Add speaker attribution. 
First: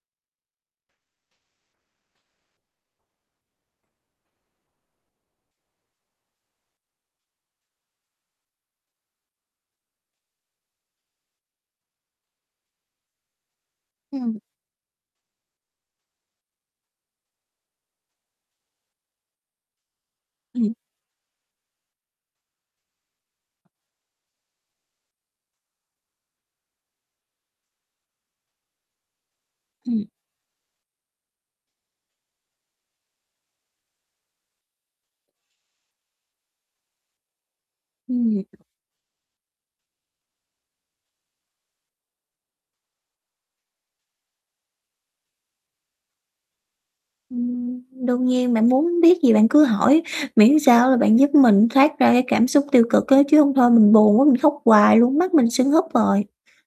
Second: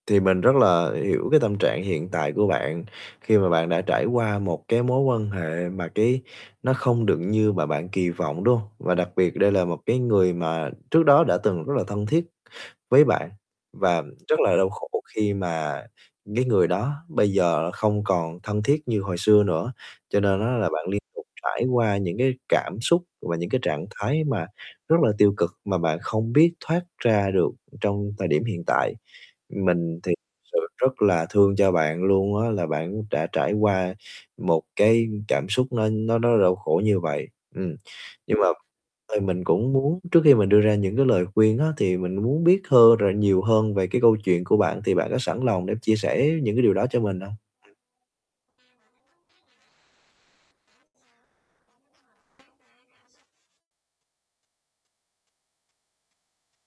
Speaker 1: Thì mình rất là hiểu cái tâm trạng hiện tại của bạn, khi mà bạn đã trải qua một cái mối quan hệ mà cái nó không được như mà bạn kỳ vọng, đúng không? Và đặc biệt đây là một cái người mà trước đó đã từng rất là thân thiết với bạn, và
Speaker 2: Ừm.
Speaker 1: rất là đau khổ khi mà cái người đó bây giờ không còn thân thiết như hồi xưa nữa. Cho nên á, là
Speaker 2: Ừm.
Speaker 1: bạn liên tục trải qua những cái cảm xúc và những cái trạng thái mà rất là tiêu cực, mà bạn không biết thoát ra được trong thời điểm hiện tại. Mình
Speaker 2: Ừm.
Speaker 1: thì thực sự rất là thương cho bạn luôn á, là bạn đã trải qua một cái cảm xúc nó nó rất đau khổ như vậy. Ừm, nhưng
Speaker 2: Ừm.
Speaker 1: mà ơi, mình cũng muốn trước khi mình đưa ra những cái lời khuyên á, thì mình muốn biết thơ rồi nhiều hơn về cái câu chuyện của bạn thì bạn có sẵn lòng để chia sẻ những cái điều đó cho mình hông? Ừm.
Speaker 2: Ừm, đương nhiên, bạn muốn biết gì bạn cứ hỏi, miễn sao là bạn giúp mình thoát ra cái cảm xúc tiêu cực á, chứ hông thôi mình buồn quá, mình khóc hoài luôn, mắt mình sứng húp rồi.